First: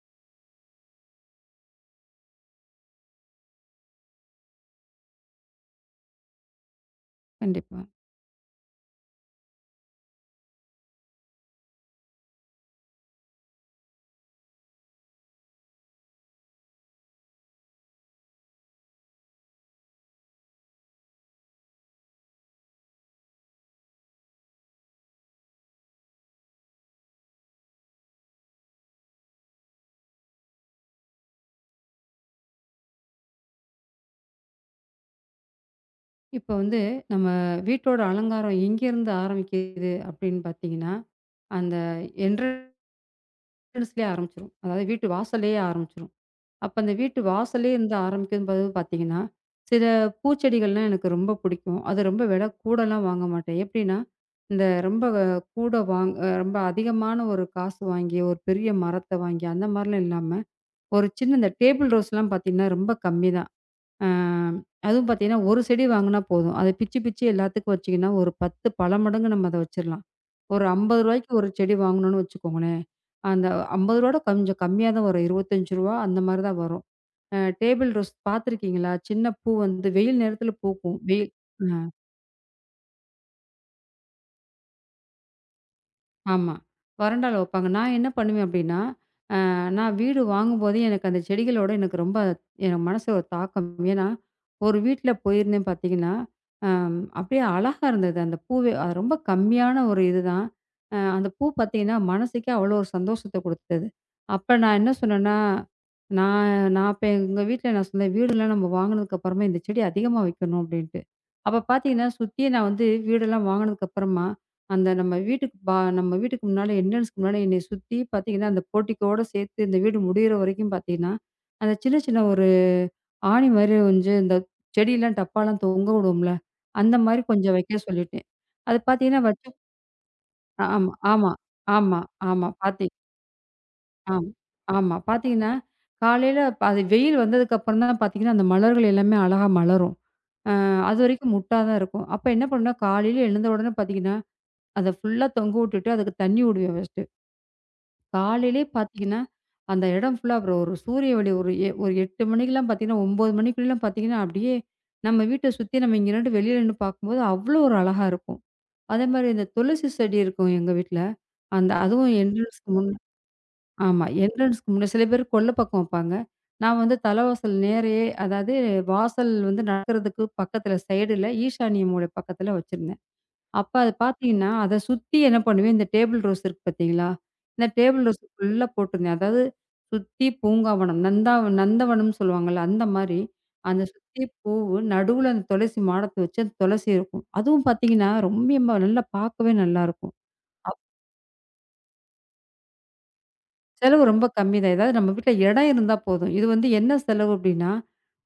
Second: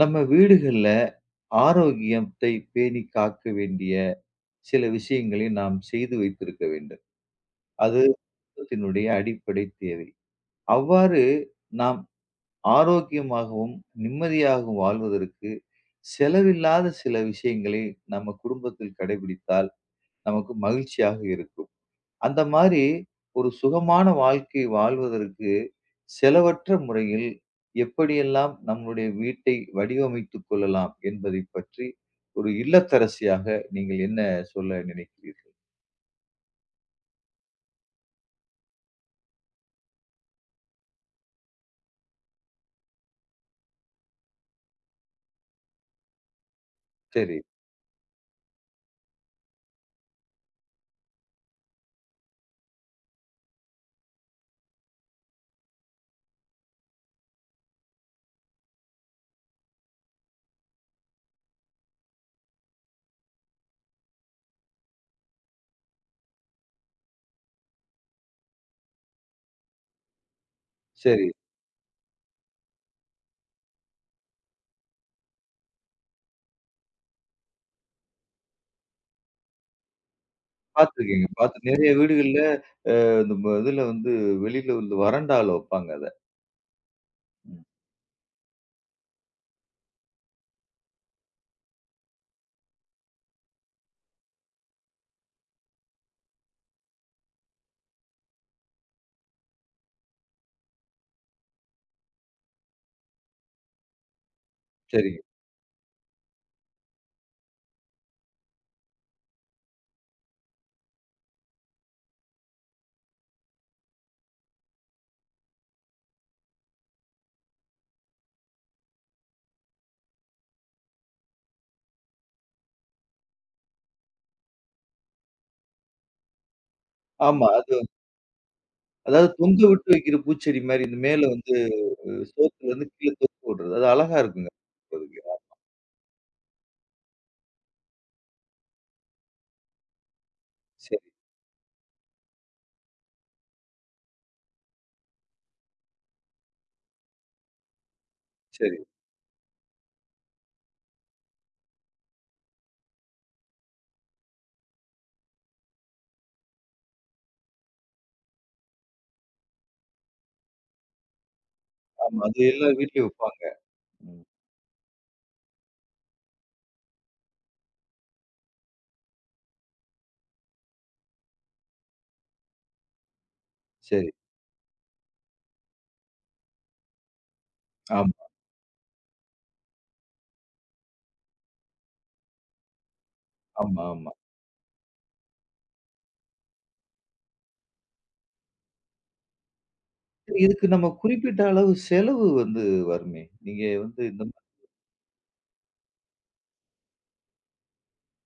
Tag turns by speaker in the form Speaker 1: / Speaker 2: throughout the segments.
Speaker 1: நம்ம வீடுகள்ல ஆரோக்கியத்தை பேணி காக்க வேண்டிய சில விஷயங்களை நாம் செய்து வைத்திருக்க வேண்டும்.
Speaker 2: கண்டிப்பா.
Speaker 1: அது குடும்பத்தினுடைய அடிப்படை தேவை. அவ்வாறு நாம் ஆரோக்கியமாகவும், நிம்மதியாகவும் வாழ்வதற்கு செலவில்லாத சில விஷயங்களை நம்ம குடும்பத்தில் கடைபிடித்தால் நமக்கு மகிழ்ச்சியாக இருக்கும். அந்த மாரி ஒரு சுகமான வாழ்க்கை வாழ்வதற்கு செலவற்ற முறையில் எப்படியெல்லாம் நம்முடைய வீட்டை வடிவமைத்துக் கொள்ளலாம் என்பதைப் பற்றி ஒரு இல்லத்தரசியாக நீங்கள் என்ன சொல்ல நினைக்கிறீர்கள்?
Speaker 2: இப்ப வந்து நம்ம வீட்டோட அலங்காரம் எங்கேருந்து ஆரம்பிக்குது அப்படின்னு பார்த்தீங்கன்னா, அந்த என்ட்ரன்ஸ்லயே ஆரம்பிச்சுரும். அதாவது வீட்டு வாசல்லயே ஆரம்பிச்சுரும். அப்ப அந்த வீட்டு
Speaker 1: சரி,
Speaker 2: வாசல்லயே இருந்து ஆரம்பிக்கும்போது பார்த்தீங்கன்னா, சில பூச்செடிகள்லாம் எனக்கு ரொம்ப பிடிக்கும். அது ரொம்ப விலை கூடலாம் வாங்க மாட்டேன். எப்படின்னா, இந்த ரொம்ப கூட வாங் அ ரொம்ப அதிகமான ஒரு காசு வாங்கி, ஒரு பெரிய மரத்த வாங்கி அந்த மாரிலாம் இல்லாம, ஒரு சின்ன இந்த டேபிள் ரோஸ்லாம் பார்த்தீங்கன்னா, ரொம்ப கம்மி தான். ஆ, அதுவும் பார்த்தீங்கன்னா, ஒரு செடி வாங்குனா போதும். அத பிச்சு, பிச்சு எல்லாத்துக்கும் வச்சீங்கன்னா, ஒரு 10 பல மடங்கு நம்ம அத வச்சிரலாம். ஒரு ரூ.
Speaker 1: சரி.
Speaker 2: 50க்கு ஒரு செடி வாங்கணும்னு வச்சுக்கோங்களேன். அந்த ரூ. 50 கொஞ்சம் கம்மியா தான் வரும். ரூ. 25 அந்த மாரி தான் வரும். டேபிள் ரோஸ் பார்த்துருக்கீங்களா? சின்ன பூ வந்து வெயில் நேரத்தில பூக்கும்.
Speaker 1: பார்த்துருக்கீங்க.
Speaker 2: வெயில்
Speaker 1: பார்த்து
Speaker 2: அ
Speaker 1: நெறைய வீடுகள்ல இந்த இதுல வந்து வெளியில வந்து வராண்டால வப்பாங்க அத.
Speaker 2: ஆமா. வராண்டால
Speaker 1: ம்.
Speaker 2: வப்பாங்க. நான் என்ன பண்ணுவேன் அப்டின்னா, நான் வீடு வாங்கும்போதே எனக்கு அந்த செடிகளோட எனக்கு ரொம்ப என் மனசு ஒரு தாக்கம். ஏன்னா, ஒரு வீட்ல போயிருந்தேன் பார்த்தீங்கன்னா, அப்படியே அழகா இருந்தது. அந்த பூவே அது ரொம்ப கம்மியான ஒரு இதுதான். அந்த பூ பார்த்தீங்கன்னா, மனசுக்கே அவ்வளோ ஒரு சந்தோஷத்த குடுத்தது. அப்ப நான் என்ன
Speaker 1: சரிங்க.
Speaker 2: சொன்னேன்னா, நான் நான் அப்ப எங்க வீட்ல நான் சொன்னேன், "வீடுலாம் நம்ம வாங்குனதுக்கு அப்புறமா இந்த செடி அதிகமா வைக்கணும்" அப்படின்ட்டு. அப்ப பார்த்தீங்கன்னா, சுத்தியும் நான் வந்து வீடெல்லாம் வாங்குனதுக்கு அப்புறமா அந்த நம்ம வீட்டுக்கு நம்ம வீட்டுக்கு முன்னால என்ட்ரன்ஸ்க்கு முன்னால என்னைய சுத்தி பார்த்தீங்கன்னா, அந்த போர்ட்டிக்கோட சேர்த்து இந்த வீடு முடியிற வரைக்கும் பார்த்தீங்கன்னா, அந்த சின்ன சின்ன ஒரு ஆணி மாரி கொஞ்சம் இந்த செடிலாம் டப்பாலாம் தொங்க விடுவோம்ல, அந்த மாரி
Speaker 1: ஆமா.
Speaker 2: கொஞ்சம் வைக்க சொல்லிட்டேன். அது பார்த்தீங்கன்னா
Speaker 1: அதாவது
Speaker 2: வச்சு
Speaker 1: தொங்க விட்டு வைக்கிற பூச்செடி மாரி
Speaker 2: ஆமா,
Speaker 1: இந்த மேல
Speaker 2: ஆமா,
Speaker 1: வந்து
Speaker 2: ஆமா, ஆமா.
Speaker 1: சோத்துல
Speaker 2: பாத்தி
Speaker 1: இருந்து கீழ தொங்க விடுறது. அது அழகா
Speaker 2: ஆமா,
Speaker 1: இருக்குங்க.
Speaker 2: ஆமா.
Speaker 1: பார்க்கிறதுக்கு.
Speaker 2: பார்த்தீங்கன்னா, காலையில அது வெயில் வந்ததுக்கப்புறம் தான் பார்த்தீங்கன்னா, அந்த மலர்கள் எல்லாமே அழகா மலரும். அ
Speaker 1: சரி,
Speaker 2: அதுவரைக்கும் முட்டா தான் இருக்கும். அப்ப என்ன பண்ணுவேன்னா, காலையில எழுந்த உடனே பார்த்தீங்கன்னா, அத ஃபுல்லா தொங்க விட்டுட்டு அதுக்கு தண்ணி விடுவேன் ஃபர்ஸ்ட்டு. காலையிலே
Speaker 1: சரி.
Speaker 2: பார்த்தீங்கன்னா, அந்த இடம் ஃபுல்லா அப்புறம் ஒரு சூரிய ஒளி ஒரு ஒரு 8 மணிக்கெல்லாம் பார்த்தீங்கன்னா, 9 மணிக்குள்ளலாம் பார்த்தீங்கன்னா, அப்படியே நம்ம வீட்ட சுத்தி நம்ம இங்க நின்னுட்டு வெளியில நின்னு பார்க்கும்போது அவ்வளோ ஒரு அழகா இருக்கும். அதே மாரி இந்த துளசி செடி இருக்கும் எங்க வீட்ல. அதுவும்
Speaker 1: ஆமா. அது
Speaker 2: என்ட்ரன்ஸ்க்கு
Speaker 1: எல்லார்
Speaker 2: முன்
Speaker 1: வீட்லயும் வப்பாங்க.
Speaker 2: ஆமா.
Speaker 1: ம்.
Speaker 2: என்ட்ரன்ஸ்க்கு முன்ன சில பேர் கொல்லை பக்கம் வப்பாங்க. நான் வந்து தலைவாசல் நேரயே அதாவது வாசல் வந்து நடக்கிறதுக்கு பக்கத்தில சைடுல ஈசானிய மூலை பக்கத்தில வச்சிருந்தேன். அப்ப அத
Speaker 1: சரி.
Speaker 2: பார்த்தீங்கன்னா, அத சுத்தி என்ன பண்ணுவேன், இந்த டேபிள் ரோஸ் இருக்கு பார்த்தீங்களா? இந்த டேபிள்
Speaker 1: ஆமா,
Speaker 2: ரோஸ் ஃபுல்லா போட்டிருந்தேன். அதாவது சுத்தி பூங்காவனம், நந்தவனம்னு சொல்லுவாங்கல்ல, அந்த மாரி அந்த
Speaker 1: ஆமா, ஆமா.
Speaker 2: சுத்தி பூவு, நடுவுல அந்த துளசி மாடத்த வச்சு அந்த துளசி இருக்கும். அதுவும் பார்த்தீங்கன்னா, ரொம்பயுமா நல்லா பார்க்கவே நல்லாருக்கும்.
Speaker 1: இதுக்கு நம்ம குறிப்பிட்ட அளவு செலவு வந்து வருமே! நீங்க வந்து
Speaker 2: செலவு ரொம்ப கம்மி தான். ஏதாவது நம்ம வீட்ல இடம் இருந்தா போதும். இது வந்து என்ன செலவு அப்டின்னா,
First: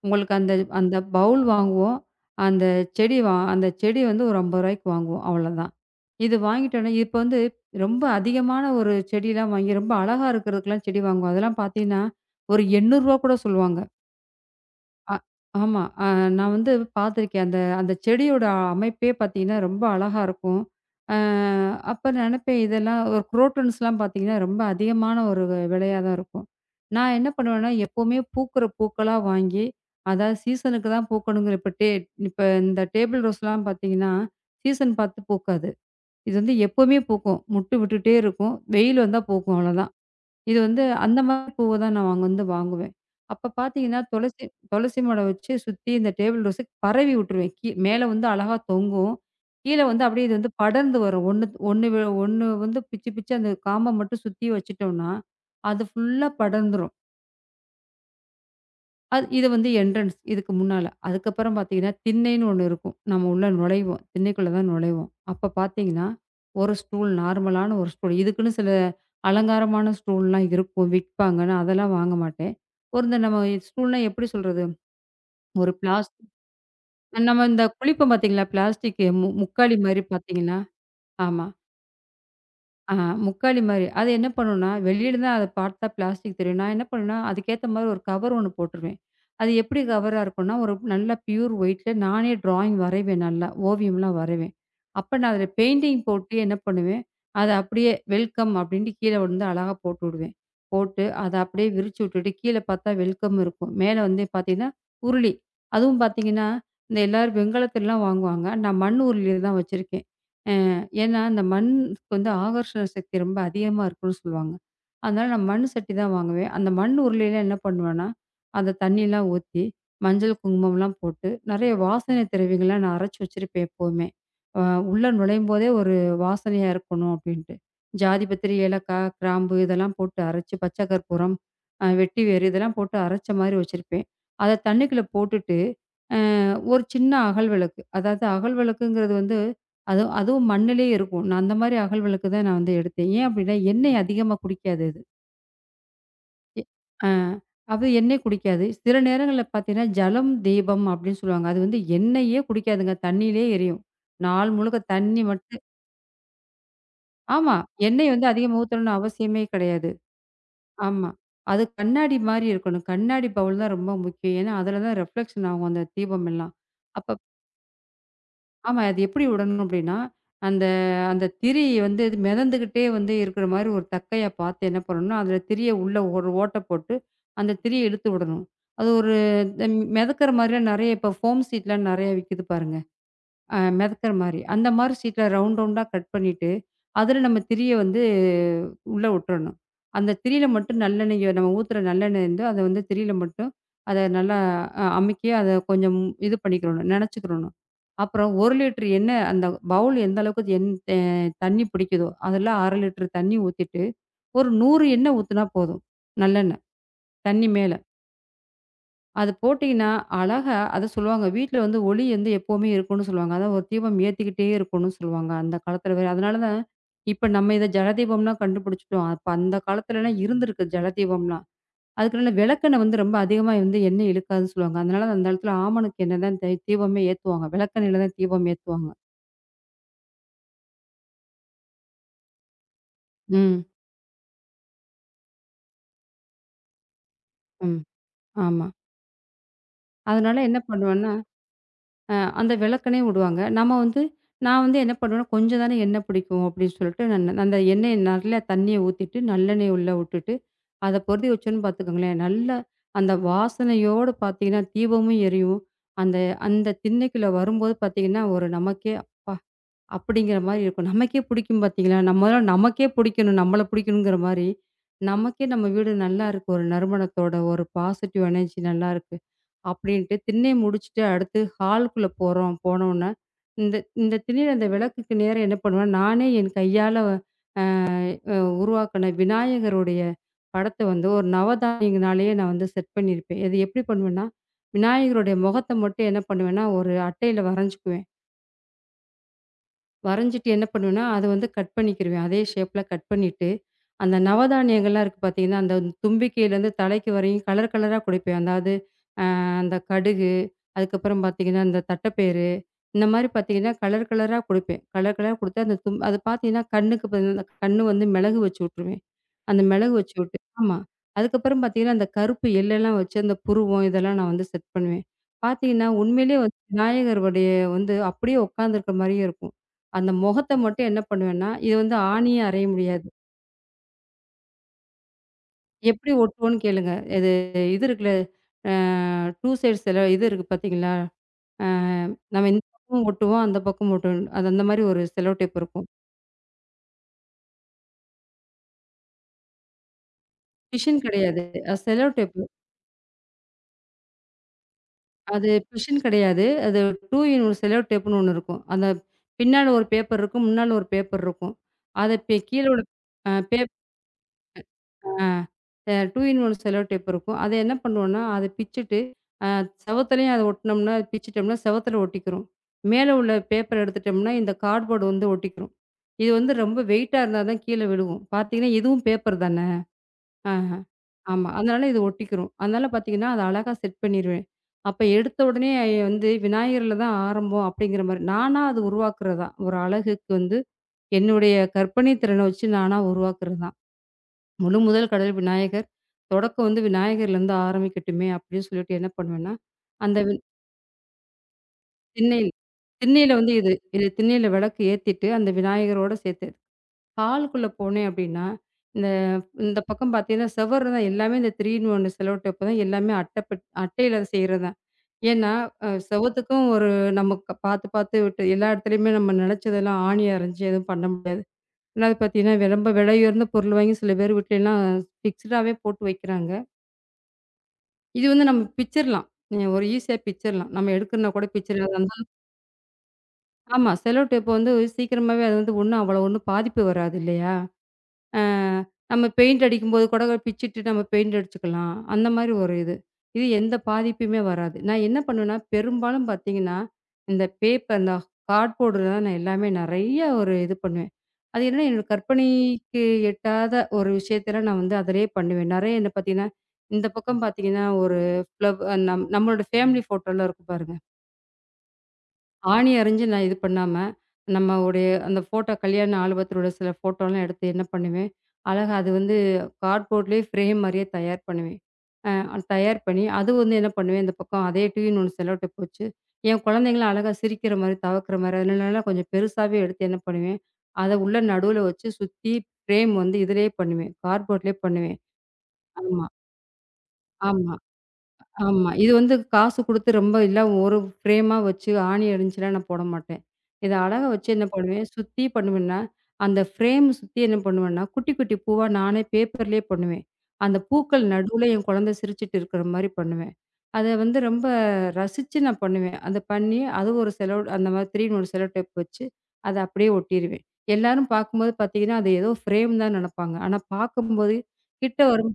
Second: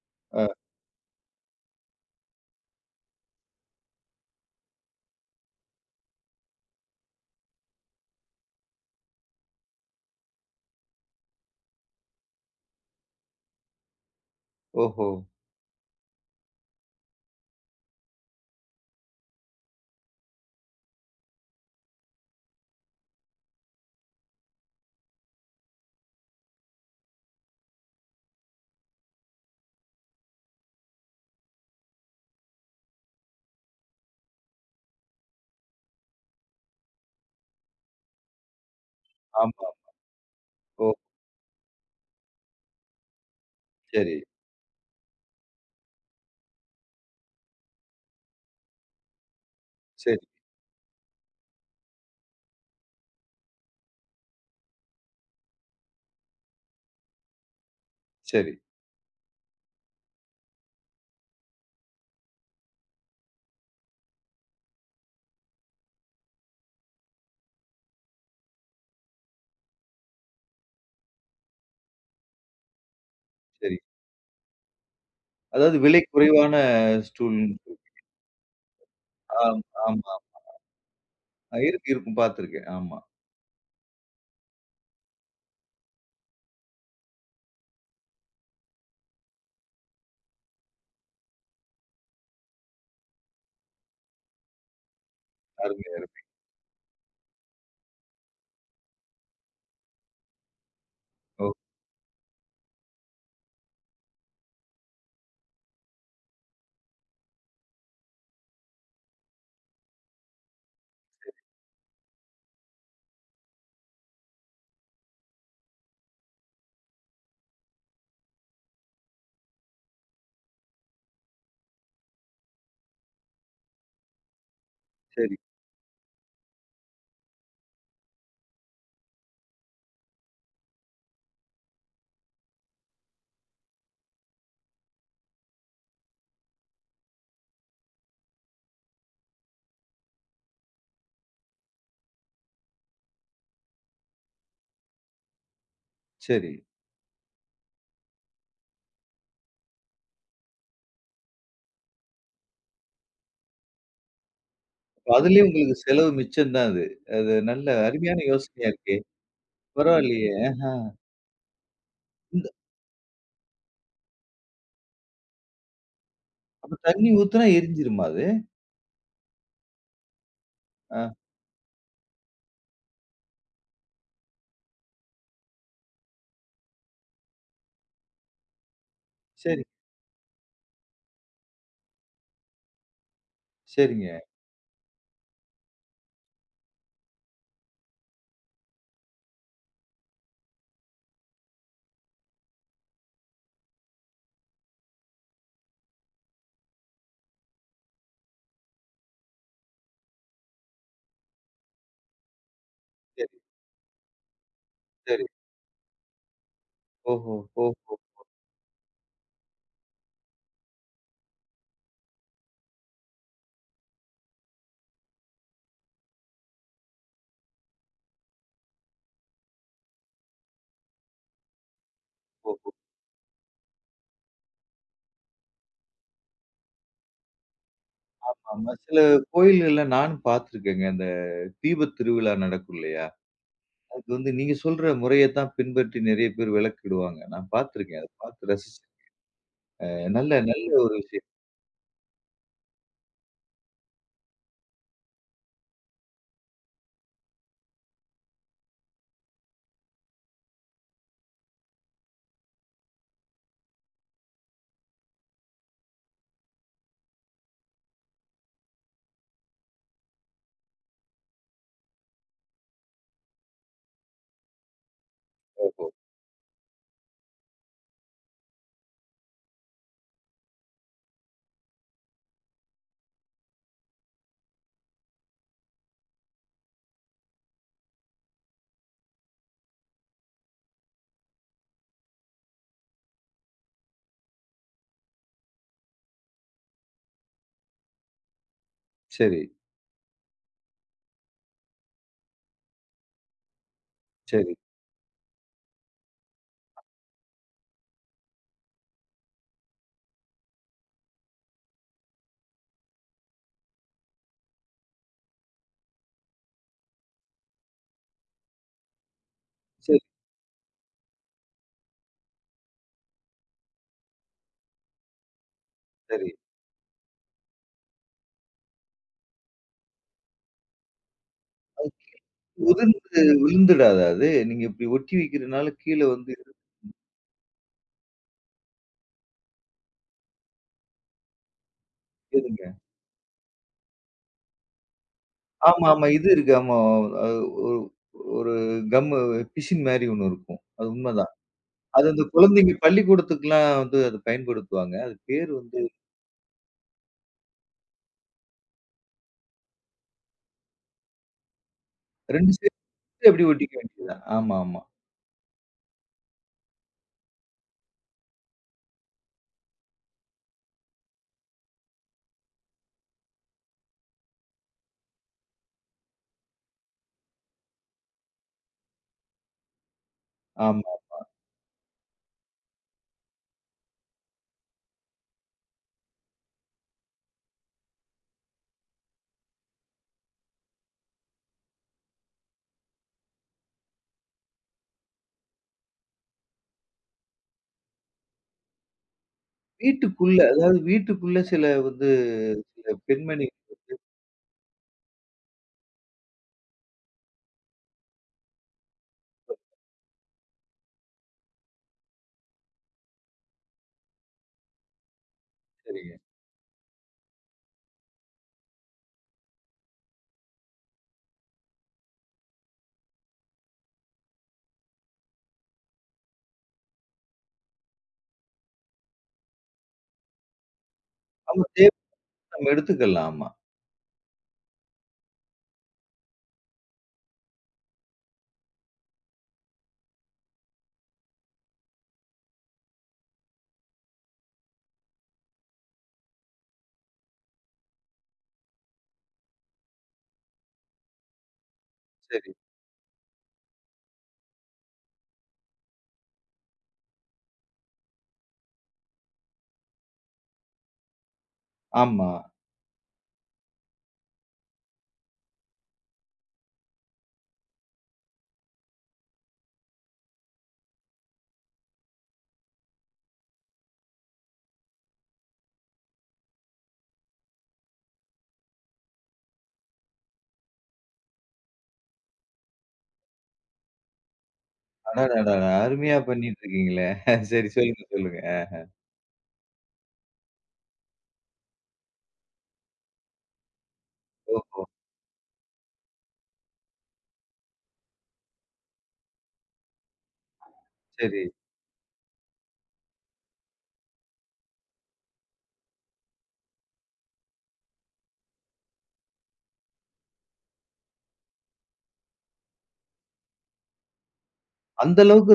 Speaker 2: உங்களுக்கு
Speaker 1: அ
Speaker 2: அந்த அந்த பவுல் வாங்குவோம். அந்த செடி அந்த செடி வந்து ஒரு ரூ. 50க்கு வாங்குவோம். அவ்வளோதான். இது வாங்கிட்டோனே இப்ப வந்து ரொம்ப அதிகமான ஒரு செடிலாம் வாங்கி ரொம்ப அழகா இருக்கிறதுக்கெல்லாம் செடி வாங்குவோம். அதெல்லாம் பார்த்தீங்கன்னா, ஒரு ரூ. 800 கூட சொல்லுவாங்க.
Speaker 1: ஓஹோ!
Speaker 2: அ ஆமா. நான் வந்து பார்த்துருக்கேன். அந்த அந்த செடியோட அமைப்பே பார்த்தீங்கன்னா, ரொம்ப அழகா இருக்கும். அ அப்ப நினைப்பேன், இதெல்லாம் ஒரு குரோட்டன்ஸ்லாம் பார்த்தீங்கன்னா, ரொம்ப அதிகமான ஒரு விலையா தான் இருக்கும். நான் என்ன பண்ணுவேன்னா, எப்பவுமே பூக்கிற பூக்களா வாங்கி, அதாவது சீசனுக்கு தான் பூக்கணுங்கிற இப்ப இப்ப இந்த டேபிள் ரோஸ்லாம் பார்த்தீங்கன்னா, சீசன் பார்த்து பூக்காது. இது வந்து எப்பவுமே பூக்கும். மொட்டு விட்டுட்டே இருக்கும். வெயில் வந்தா பூக்கும்
Speaker 1: ஆமா.
Speaker 2: அவ்வளோதான். இது வந்து
Speaker 1: ஓ!
Speaker 2: அந்த மாதிரி பூவ தான் நான் வாங்க வந்து வாங்குவேன். அப்ப பார்த்தீங்கன்னா,
Speaker 1: சரி,
Speaker 2: துளசி துளசி மாடம் வச்சு சுத்தி இந்த டேபிள் ரோஸ பரவி விட்டுருவேன். மேல வந்து அழகா தொங்கும். கீழ வந்து
Speaker 1: சரி,
Speaker 2: அப்படியே இது வந்து படர்ந்து வரும். ஒண்ணு ஒண்ணு ஒண்ணு வந்து பிச்சு பிச்சு அந்த காம்ப மட்டும் சுத்தி வச்சுட்டோம்னா, அது ஃபுல்லா படர்ந்துரும்.
Speaker 1: சரி,
Speaker 2: அது இது வந்து என்ட்ரன்ஸ் இதுக்கு முன்னால. அதுக்கப்புறம் பார்த்தீங்கன்னா, திண்ணைன்னு ஒண்ணு இருக்கும். நம்ம உள்ள நுழைவோம். திண்ணைக்குள்ள தான் நுழைவோம். அப்ப பார்த்தீங்கன்னா, ஒரு ஸ்டூல் நார்மலான ஒரு ஸ்டூல். இதுக்குன்னு சில அலங்காரமான ஸ்டூல்லாம் இருக்கும். விப்பாங்க. நான் அதெல்லாம் வாங்க மாட்டேன். ஒரு இந்த நம்ம
Speaker 1: சரி.
Speaker 2: ஸ்டூல்னா எப்படி சொல்றது? ஒரு
Speaker 1: அதாவது விலை
Speaker 2: பிளாஸ்டிக்
Speaker 1: குறைவான ஸ்டூல்.
Speaker 2: நம்ம இந்த குளிப்போம் பார்த்தீங்களா? பிளாஸ்டிக்
Speaker 1: ஆம்,
Speaker 2: முக்காலி மாரி
Speaker 1: ஆமா.
Speaker 2: பார்த்தீங்கன்னா ஆமா.
Speaker 1: அ, இருக்கு, இருக்கும். பார்த்துருக்கேன்.
Speaker 2: ஆ
Speaker 1: ஆமா.
Speaker 2: முக்காலி மாரி. அது என்ன பண்ணும்னா, வெளியில தான் அத பார்த்தா பிளாஸ்டிக் தெரியும். நான் என்ன பண்ணுவேன்னா, அதுக்கேத்த மாரி ஒரு கவர் ஒண்ணு போட்டுருவேன். அது எப்படி கவரா இருக்கும்னா, ஒரு நல்ல பியூர் ஒயிட்ல நானே டிராயிங் வரைவேன் நல்லா. ஓவியம்லாம் வரைவேன். அப்ப நான் அதில
Speaker 1: அருமையா
Speaker 2: பெயிண்டிங்
Speaker 1: இருக்கு.
Speaker 2: போட்டு என்ன பண்ணுவேன், அத அப்படியே வெல்கம் அப்படின்ட்டு கீழ வந்து அழகா போட்டு விடுவேன். போட்டு அத
Speaker 1: ஓ!
Speaker 2: அப்படியே விரிச்சு விட்டுட்டு கீழ பார்த்தா வெல்கம் இருக்கும். மேல வந்து பார்த்தீங்கன்னா, உருளி. அதுவும் பார்த்தீங்கன்னா, இந்த எல்லாரும் வெண்கலத்துலலாம் வாங்குவாங்க. நான் மண் உருளி தான் வச்சிருக்கேன். ஏன்னா, அந்த மண்ணுக்கு வந்து ஆகர்ஷண சக்தி ரொம்ப அதிகமா இருக்குன்னு சொல்லுவாங்க. அதனால நான் மண் சட்டி தான் வாங்குவேன். அந்த மண் உருளையில என்ன பண்ணுவேன்னா, அந்த தண்ணிலாம் ஊத்தி, மஞ்சள், குங்குமம்லாம் போட்டு, நெறைய வாசனை திரவியங்கள்லாம் நான் அரைச்சு வச்சிருப்பேன் எப்பவுமே. அ உள்ள
Speaker 1: சரி,
Speaker 2: நுழையும்போதே ஒரு வாசனையா இருக்கணும் அப்டின்ட்டு. ஜாதிபத்திரி, ஏலக்காய், கிராம்பு இதெல்லாம் போட்டு அரைச்சு, பச்சை கற்பூரம், வெட்டி வேரு இதெல்லாம் போட்டு அரைச்ச மாரி வச்சிருப்பேன். அத தண்ணிக்குள்ள போட்டுட்டு, அ ஒரு சின்ன அகல் விளக்கு. அதாவது அகல் விளக்குங்கிறது வந்து அதுவும் அதுவும் மண்ணிலேயே இருக்கும். நான் அந்த மாரி அகல் விளக்கு தான் நான் வந்து எடுத்தேன். ஏன் அப்படின்னா, எண்ணெய் அதிகமா குடிக்காது அது.
Speaker 1: சரி.
Speaker 2: எ ஆ அது எண்ணெய் குடிக்காது. சில நேரங்கள்ல பார்த்தீங்கன்னா, ஜலம் தீபம் அப்படின்னு சொல்லுவாங்க. அது வந்து எண்ணெயே குடிக்காதுங்க. தண்ணியிலேயே எரியும். நாள் முழுக்க
Speaker 1: அப்ப
Speaker 2: தண்ணி
Speaker 1: அதிலயே
Speaker 2: மட்டும்
Speaker 1: உங்களுக்கு செலவு மிச்சம் தான் அது. அது
Speaker 2: ஆமா.
Speaker 1: நல்ல
Speaker 2: எண்ணெய்
Speaker 1: அருமையான
Speaker 2: வந்து அதிகமா
Speaker 1: யோசனையா
Speaker 2: ஊத்தணும்னு
Speaker 1: இருக்கே!
Speaker 2: அவசியமே கிடையாது.
Speaker 1: பரவாயில்லையே! ஆஹா!
Speaker 2: ஆமா. அது கண்ணாடி மாரி
Speaker 1: இந்த
Speaker 2: இருக்கணும். கண்ணாடி பவுல் தான் ரொம்ப முக்கியம். ஏன்னா, அதில தான் ரிஃப்ளெக்ஷன் ஆகும் அந்த தீபம் எல்லாம்.
Speaker 1: அப்ப தண்ணி
Speaker 2: அப்ப
Speaker 1: ஊத்துனா எரிஞ்சிருமா அது?
Speaker 2: ஆமா. அது எப்படி விடணும் அப்படின்னா, அந்த
Speaker 1: ஆ.
Speaker 2: அந்த திரி வந்து இது மிதந்துகிட்டே வந்து இருக்கிற மாரி ஒரு தக்கையா பார்த்து என்ன பண்ணணும்னா, அதில திரிய உள்ள ஒரு ஓட்ட போட்டு, அந்த திரிய இழுத்து விடணும். அது ஒரு
Speaker 1: சரி,
Speaker 2: இந்த மிதக்கிற மாரிலாம் நெறைய இப்போ ஃபோம் சீட்லாம் நெறைய விக்குது பாருங்க. மிதக்குற
Speaker 1: சரிங்க.
Speaker 2: மாரி. அந்த மாரி சீட்ல ரவுண்ட் ரவுண்டா கட் பண்ணிட்டு, அதில நம்ம திரிய வந்து உள்ள விட்டுறணும். அந்த திரியில மட்டும் நல்லெண்ணெய்ய நம்ம ஊத்துற நல்லெண்ணெய் இருந்து அத வந்து திரியில மட்டும் அத நல்லா அமுக்கி அத கொஞ்சம் இது பண்ணிக்கிறணும், நெனச்சுக்கிறணும். அப்புறம் 1 லிட்டர் எண்ணெய் அந்த பவுல் எந்த அளவுக்கு எண் தே தண்ணி பிடிக்குதோ, அதில 1/2 லிட்டர்
Speaker 1: சரி,
Speaker 2: தண்ணி ஊத்திட்டு, ஒரு 100 எண்ணெய்
Speaker 1: சரி.
Speaker 2: ஊத்துனா போதும். நல்லெண்ணெய்,
Speaker 1: ஓஹோ!
Speaker 2: தண்ணி மேல.
Speaker 1: ஓஹோ!
Speaker 2: அது போட்டீங்கன்னா, அழகா அதான் சொல்லுவாங்க, வீட்ல வந்து ஒளி வந்து எப்பவுமே இருக்கும்னு சொல்லுவாங்க. அதான் ஒரு தீபம் ஏத்திக்கிட்டே இருக்கணும்னு சொல்லுவாங்க. அந்த காலத்துல வேற. அதனால தான் இப்ப நம்ம இத ஜலதீபம்னா கண்டுபிடிச்சுட்டோம். அப்ப அந்த காலத்துலலாம் இருந்திருக்கு ஜலதீபம்லாம். அதுக்குள்ள
Speaker 1: ஓ!
Speaker 2: விளக்கெண்ணெய் வந்து ரொம்ப அதிகமா வந்து எண்ணெய் இழுக்காதுன்னு சொல்லுவாங்க. அதனால அந்த இடத்துல ஆமணக்கு எண்ணெய் தான் தீபமே ஏத்துவாங்க. விளக்கெண்ணெயில தான் தீபம்
Speaker 1: ஆமா.
Speaker 2: ஏத்துவாங்க.
Speaker 1: சில கோயில்கள்ல நானும் பார்த்துருக்கேங்க. அந்த தீபத் திருவிழா நடக்கும் இல்லையா?
Speaker 2: ம்.
Speaker 1: அதுக்கு வந்து நீங்க சொல்ற முறையத் தான் பின்பற்றி நெறைய பேர் விளக்கிடுவாங்க. நான்
Speaker 2: ம்.
Speaker 1: பார்த்துருக்கேன். அத பார்த்து
Speaker 2: ஆமா.
Speaker 1: ரசிச்சேன். நல்ல
Speaker 2: அதனால என்ன
Speaker 1: நல்ல ஒரு
Speaker 2: பண்ணுவேன்னா
Speaker 1: விஷயம்.
Speaker 2: அந்த விளக்கெண்ணெய விடுவாங்க. நம்ம வந்து நான் வந்து என்ன பண்ணுவேன்னா, "கொஞ்சம் தானே எண்ணெய் பிடிக்கும்" அப்படின்னு சொல்லிட்டு நான் அந்த எண்ணெய நல்லா தண்ணிய ஊத்திட்டு, நல்லெண்ணெய உள்ள விட்டுட்டு, அத பொருத்தி வச்சோன்னு பார்த்துக்கோங்களேன், நல்லா அந்த வாசனையோட பார்த்தீங்கன்னா, தீபமும் எரியும். அந்த அந்த திண்ணைக்குள்ள வரும்போது பார்த்தீங்கன்னா, ஒரு நமக்கே அப்பா! அப்படிங்கிற மாரி இருக்கும். நமக்கே புடிக்கும் பார்த்தீங்களா? நம்மலாம் நமக்கே புடிக்கணும். நம்மள புடிக்கணுங்கிற மாரி, நமக்கே நம்ம
Speaker 1: ஓஹோ!
Speaker 2: வீடு நல்லா இருக்கு. ஒரு நறுமணத்தோட, ஒரு பாசிட்டிவ் எனர்ஜி நல்லா இருக்கு. அப்படின்ட்டு திண்ணை முடிச்சுட்டு அடுத்து ஹாலுக்குள்ள போறோம். போனோனே, இந்த இந்த திண்ணையில அந்த விளக்குக்கு நேரா என்ன பண்ணுவேன், நானே என் கையால அ உருவாக்குன விநாயகருடைய படத்த வந்து ஒரு நவதானியங்கனாலேயே நான் வந்து செட் பண்ணியிருப்பேன். இது எப்படி பண்ணுவேன்னா, விநாயகருடைய முகத்த மட்டும் என்ன பண்ணுவேன்னா, ஒரு அட்டையில வரைஞ்சுக்குவேன்.
Speaker 1: சரி,
Speaker 2: வரைஞ்சிட்டு என்ன பண்ணுவேன்னா, அத வந்து கட் பண்ணிக்கிருவேன். அதே ஷேப்ல கட் பண்ணிட்டு, அந்த
Speaker 1: சரி,
Speaker 2: நவதானியங்கள்லாம் இருக்கு பார்த்தீங்கன்னா, அந்த தும்பிக்கையிலேருந்து தலைக்கு வரையும் கலர் கலரா குடுப்பேன். அதாவது அந்த கடுகு, அதுக்கப்புறம் பார்த்தீங்கன்னா, இந்த தட்டப்பயிறு, இந்த மாரி பார்த்தீங்கன்னா, கலர் கலரா குடுப்பேன். கலர் கலரா குடுத்து அந்த அது பார்த்தீங்கன்னா, கண்ணுக்கு அந்த கண்ணு வந்து மிளகு வச்சு விட்டுருவேன். அந்த மிளகு
Speaker 1: சரி,
Speaker 2: வச்சு விட்டு ஆமா. அதுக்கப்புறம் பார்த்தீங்கன்னா, அந்த கருப்பு எள்ளெல்லாம் வச்சு அந்த புருவம் இதெல்லாம் நான் வந்து செட் பண்ணுவேன். பார்த்தீங்கன்னா,
Speaker 1: சரி.
Speaker 2: உண்மையிலேயே வந்து விநாயகருடைய வந்து அப்படியே உட்காந்துருக்க மாரியே இருக்கும். அந்த முகத்த மட்டும் என்ன பண்ணுவேன்னா, இது
Speaker 1: அது
Speaker 2: வந்து
Speaker 1: கீழ
Speaker 2: ஆணியே அறைய முடியாது.
Speaker 1: உதிர்ந்து விழுந்துடாதா அது? நீங்க இப்படி ஒட்டி வைக்கிறனால கீழ
Speaker 2: எப்படி
Speaker 1: வந்து
Speaker 2: ஒட்டுவோன்னு கேளுங்க. இது இது இருக்குல்ல, அ 2 சைட்ஸ் எல்லாம் இது இருக்கு பார்த்தீங்களா? அ நம்ம இந்த
Speaker 1: எதுங்க?
Speaker 2: பக்கம் ஒட்டுவோம், அந்த பக்கம் ஒட்டுவோம். அது அந்த மாரி ஒரு செல்லோ டேப்
Speaker 1: ஆமா,
Speaker 2: இருக்கும்.
Speaker 1: ஆமா. இது இருக்கு. ஆமா. அது ஒரு ஒரு கம்மு பிசின் மாரி ஒண்ணு இருக்கும். அது
Speaker 2: பிஷின்
Speaker 1: உண்மதான்.
Speaker 2: கிடையாது.
Speaker 1: அது
Speaker 2: செல்லோ
Speaker 1: அந்த
Speaker 2: டேப்பு.
Speaker 1: குழந்தைங்க பள்ளிக்கூடத்துக்குலாம் வந்து அத பயன்படுத்துவாங்க. அது
Speaker 2: அது
Speaker 1: பேரு வந்து
Speaker 2: பிஷின் கிடையாது. அது 2 இன் 1 செல்லோ டேப்ன்னு ஒண்ணு இருக்கும். அந்த பின்னால ஒரு பேப்பர் இருக்கும். முன்னால ஒரு பேப்பர் இருக்கும். அத
Speaker 1: 2
Speaker 2: கீழ
Speaker 1: சே
Speaker 2: உள்ள அ
Speaker 1: அப்படி
Speaker 2: பேப்
Speaker 1: ஒட்டிக்க வேண்டியது தான். ஆமா, ஆமா,
Speaker 2: அ 2 இன் 1 செல்லோ டேப் இருக்கும். அத என்ன பண்ணுவோம்னா, அத பிச்சுட்டு, அ செவுத்துலயும் அத ஒட்டுனோம்னா, பிச்சுட்டோம்னா செவுத்துல ஒட்டிக்கிரும். மேல உள்ள பேப்பர் எடுத்துட்டோம்னா, இந்த கார்ட்போர்டு வந்து ஒட்டிக்கிரும். இது வந்து ரொம்ப வெயிட்டா இருந்தா தான் கீழ விழுகும். பார்த்தீங்கன்னா, இதுவும் பேப்பர் தானே!
Speaker 1: ஆமா.
Speaker 2: ஆமா. அதனால இது ஒட்டிக்கிரும். அதனால பார்த்தீங்கன்னா, அத அழகா செட் பண்ணிருவேன். அப்ப எடுத்த உடனே வந்து விநாயகர்ல தான் ஆரம்பம் அப்படிங்கிற மாரி, நானா அது உருவாக்குறது தான். ஒரு அழகுக்கு வந்து என்னுடைய கற்பனை திறன வச்சு நானா உருவாக்குறது தான். முழு முதல் கடல் விநாயகர். தொடக்கம் வந்து விநாயகர்லேருந்து ஆரம்பிக்கட்டுமே அப்படின்னு சொல்லிட்டு என்ன பண்ணுவேன்னா, அந்த
Speaker 1: வீட்டுக்குள்ள, அதாவது வீட்டுக்குள்ள சில வந்து
Speaker 2: திண்ணையில்
Speaker 1: சில பெண்மணி
Speaker 2: வந்து இது இது திண்ணையில விளக்கு ஏத்திட்டு, அந்த விநாயகரோட சேர்த்து பால்க்குள்ள போனேன் அப்படின்னா, இந்த இந்த பக்கம் பார்த்தீங்கன்னா, செவரு தான் எல்லாமே இந்த 3 இன் 1 செல்லோ டேப் தான் எல்லாமே அட்டையில செய்றது தான். ஏன்னா,
Speaker 1: சரிங்க.
Speaker 2: செவுத்துக்கும் ஒரு நமக்கு பார்த்து பார்த்து விட்டு எல்லா இடத்துலயுமே நம்ம நெனச்சதெல்லாம் ஆணி அரைஞ்சு எதுவும் பண்ண முடியாது. ரெண்டாவது பார்த்தீங்கன்னா, ரொம்ப விலை உயர்ந்த பொருள் வாங்கி சில பேர் வீட்லலாம் ஃபிக்ஸ்டாவே போட்டு வைக்கிறாங்க. இது வந்து நம்ம பிச்சிரலாம். ஒரு ஈஸியா பிச்சிரலாம். நம்ம எடுக்கணும்னா கூட
Speaker 1: ஆமா
Speaker 2: பிச்சிரலாம்.
Speaker 1: தேர்வு நம்ம எடுத்துக்கலாம். ஆமா.
Speaker 2: ஆமா, செல்லோ டேப் வந்து சீக்கிரமாவே அது வந்து ஒண்ணும் அவ்வளோ ஒண்ணும் பாதிப்பு வராது இல்லையா? அ நம்ம பெயிண்ட் அடிக்கும்போது கூட பிச்சிட்டு நம்ம பெயிண்ட் அடிச்சுக்கலாம். அந்த மாரி ஒரு இது. இது எந்த பாதிப்புமே வராது. நான் என்ன பண்ணுவேன்னா, பெரும்பாலும் பார்த்தீங்கன்னா, இந்த பேப்பர் இந்த கார்ட்போர்டுல தான் நான் எல்லாமே நெறைய ஒரு இது பண்ணுவேன். அது என்னன்னா என்னோட
Speaker 1: சரி.
Speaker 2: கற்பனைக்கு எட்டாத ஒரு விஷயத்தலாம் நான் வந்து அதிலேயே பண்ணுவேன். நெறைய என்ன பார்த்தீங்கன்னா, இந்த பக்கம் பார்த்தீங்கன்னா, ஒரு ஃப்ளவ் நம் நம்மளோட ஃபேமிலி ஃபோட்டோலாம் இருக்கும் பாருங்க.
Speaker 1: ஆமா.
Speaker 2: ஆணி அறைஞ்சு நான் இது பண்ணாம, நம்மோடைய அந்த ஃபோட்டோ கல்யாண ஆல்பத்திலோட சில ஃபோட்டோலாம் எடுத்து என்ன பண்ணுவேன், அழகா அது வந்து கார்ட்போர்ட்லேயே ஃப்ரேம் மாரியே தயார் பண்ணுவேன். தயார் பண்ணி, அது வந்து என்ன பண்ணுவேன், இந்த பக்கம் அதே டியூன் ஒண்ணு செல்லோ டேப் வச்சு, என் குழந்தைங்கலாம் அழகா சிரிக்கிற மாரி, தவக்கிற மாரி, அதுலலாம் கொஞ்சம் பெருசாவே எடுத்து என்ன பண்ணுவேன், அத உள்ள நடுவுல வச்சு சுத்தி ஃப்ரேம் வந்து இதிலேயே பண்ணுவேன். கார்ட்போர்ட்லேயே பண்ணுவேன்.
Speaker 1: அடடடா! அருமையா
Speaker 2: ஆமா,
Speaker 1: பண்ணிட்டு இருக்கீங்களே! சரி
Speaker 2: ஆமா.
Speaker 1: சொல்லுங்க, சொல்லுங்க.
Speaker 2: ஆமா. இது வந்து காசு குடுத்து ரொம்ப இல்ல ஒரு ஃப்ரேமா வச்சு ஆணி அடிஞ்சுலாம் நான் போட மாட்டேன். இத அழகா வச்சு என்ன
Speaker 1: ஓஹோ!
Speaker 2: பண்ணுவேன், சுத்தி பண்ணுவேன்னா, அந்த ஃப்ரேம் சுத்தி என்ன பண்ணுவேன்னா, குட்டி குட்டி பூவா நானே பேப்பர்லேயே பண்ணுவேன். அந்த பூக்கள்
Speaker 1: சரி.
Speaker 2: நடுவுல என் குழந்தை சிரிச்சுட்டு இருக்கிற மாரி பண்ணுவேன். அத வந்து ரொம்ப ரசிச்சு நான் பண்ணுவேன். அத பண்ணி அது ஒரு செலோ அந்த மாதிரி 3 இன் 1 செல்லோ டேப் வச்சு அத அப்படியே ஒட்டிருவேன். எல்லாரும் பார்க்கும்போது பார்த்தீங்கன்னா, அது ஏதோ ஃப்ரேம் தான் நெனப்பாங்க. ஆனா பார்க்கும்போது
Speaker 1: அந்த
Speaker 2: கிட்ட
Speaker 1: அளவுக்கு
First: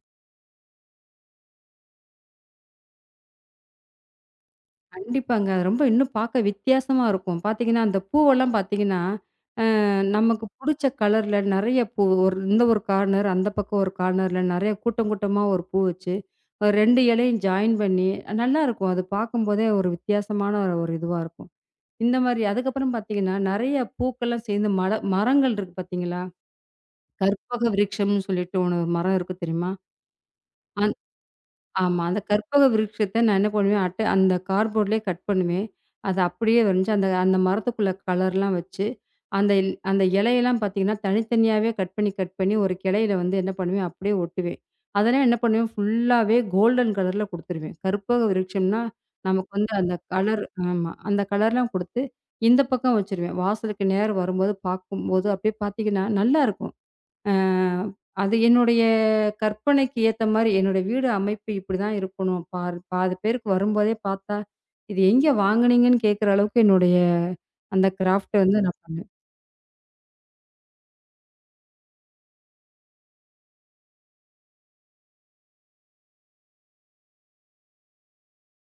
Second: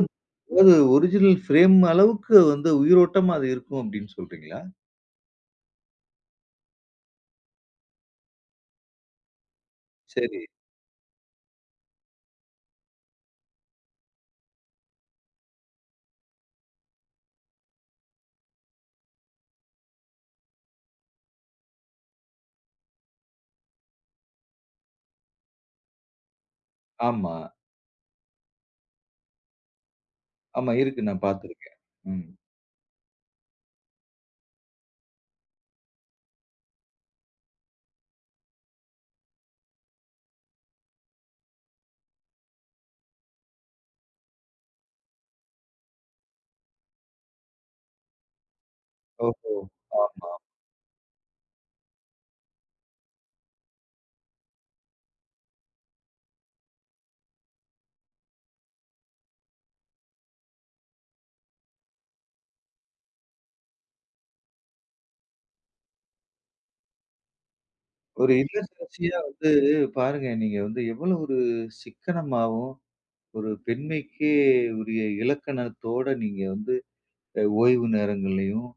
Speaker 1: அதாவது ஒரிஜினல் ஃப்ரேம் அளவுக்கு வந்து உயிரோட்டமா அது இருக்கும் அப்படின்னு சொல்றீங்களா?
Speaker 2: கண்டிப்பாங்க. அது ரொம்ப இன்னும் பார்க்க வித்தியாசமா இருக்கும். பார்த்தீங்கன்னா, அந்த பூவெல்லாம் பார்த்தீங்கன்னா,
Speaker 1: சரி.
Speaker 2: நமக்கு புடிச்ச கலர்ல நெறைய பூ ஒரு இந்த ஒரு கார்னர், அந்த பக்கம் ஒரு கார்னர்ல நெறைய கூட்டம் கூட்டமா ஒரு பூ வச்சு, ஒரு 2 இலையும் ஜாயின் பண்ணி நல்லாருக்கும். அது பார்க்கும்போதே ஒரு வித்தியாசமான ஒரு இதுவா இருக்கும். இந்த மாரி அதுக்கப்புறம் பார்த்தீங்கன்னா, நெறைய பூக்கள்லாம் சேர்ந்து மரங்கள் இருக்கு பார்த்தீங்களா?
Speaker 1: ஆமா,
Speaker 2: கற்பக விருட்சம்னு சொல்லிட்டு ஒண்ணு மரம் இருக்கு தெரியுமா?
Speaker 1: ஆமா.
Speaker 2: அந்
Speaker 1: இருக்கு. நான் பார்த்துருக்கேன்.
Speaker 2: ஆமா. அந்த
Speaker 1: ம்.
Speaker 2: கற்பக விருட்சத்த நான் என்ன பண்ணுவேன், அந்த கார்ட்போர்ட்லயே கட் பண்ணுவேன். அது அப்படியே வரைஞ்சு, அந்த அந்த மரத்துக்குள்ள கலர்லாம் வச்சு, அந்த அந்த இலையெல்லாம் பார்த்தீங்கன்னா, தனித்தனியாவே கட் பண்ணி, கட் பண்ணி ஒரு கிளையில வந்து என்ன பண்ணுவேன், அப்படியே ஒட்டுவேன். அதெல்லாம் என்ன பண்ணுவேன், ஃபுல்லாவே கோல்டன் கலர்ல குடுத்துருவேன். கற்பக விருட்சம்னா, நமக்கு
Speaker 1: ஓஹோ!
Speaker 2: வந்து அந்த
Speaker 1: ஆமா.
Speaker 2: கலர் ஆமா. அந்த கலர்லாம் குடுத்து, இந்த பக்கம் வச்சுருவேன். வாசலுக்கு நேரா வரும்போது, பார்க்கும்போது அப்படியே பார்த்தீங்கன்னா, நல்லாருக்கும். அ அது என்னுடைய கற்பனைக்கு ஏத்த மாரி, என்னுடைய வீடு அமைப்பு இப்படிதான் இருக்கணும். பாதி பேருக்கு வரும்போதே பார்த்தா, "இது எங்கே வாங்குனீங்கன்னு?" கேட்கிற அளவுக்கு என்னுடைய அந்த
Speaker 1: ஒரு
Speaker 2: கிராஃப்ட்ட வந்து நான் பண்ணேன்.
Speaker 1: இல்லத்தரசியா வந்து பாருங்க, நீங்க வந்து எவ்வளவு ஒரு சிக்கனமாவும் ஒரு பெண்மைக்கே உரிய இலக்கணத்தோட நீங்க வந்து ஓய்வு நேரங்கள்லயும்,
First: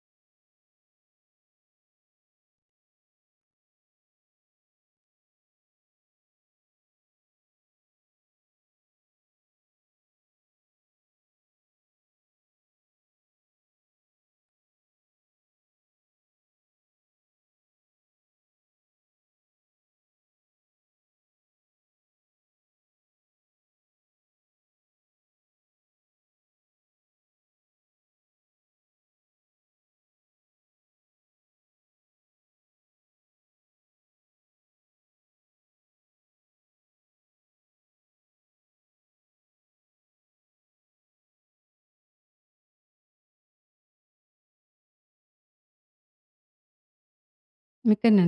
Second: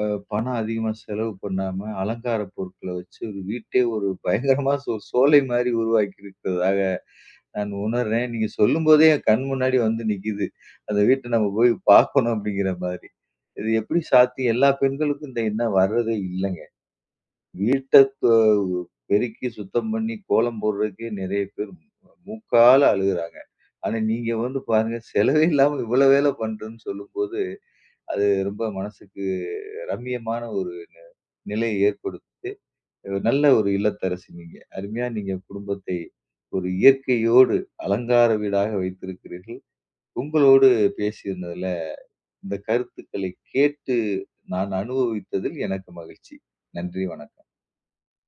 Speaker 1: அ பணம் அதிகமா செலவு பண்ணாம, அலங்கார பொருட்கள வச்சு ஒரு வீட்டே ஒரு பயங்கரமா சோலை மாரி உருவாக்கி இருக்கிறதாக நான் உணர்றேன். நீங்க சொல்லும்போதே என் கண் முன்னாடி வந்து நிக்குது. அந்த வீட்ட நம்ம போய் பார்க்கணும் அப்படிங்கிற மாரி. இது எப்படி சாத்தியம்? எல்லா பெண்களுக்கும் இந்த எண்ணம் வர்றதே இல்லைங்க. வீட்ட தொ பெருக்கி சுத்தம் பண்ணி கோலம் போடுறதுக்கே நெறைய பேர் மூக்கால அழுகுறாங்க. ஆனா, நீங்க வந்து பாருங்க செலவே இல்லாம இவ்வளோ வேல பண்றேன்னு சொல்லும்போது, அது ரொம்ப மனசுக்கு ரம்மியமான ஒரு நிலையை ஏற்படுத்தும். நல்ல ஒரு இல்லத்தரசி நீங்க. அருமையா நீங்க குடும்பத்தை ஒரு இயற்கையோடு அலங்கார வீடாக வைத்திருக்கிறீர்கள். உங்களோடு பேசியிருந்ததுல இந்த கருத்துக்களை கேட்டு நான் அனுபவித்ததில் எனக்கு மகிழ்ச்சி. நன்றி, வணக்கம்.
Speaker 2: மிக்க நன்றி.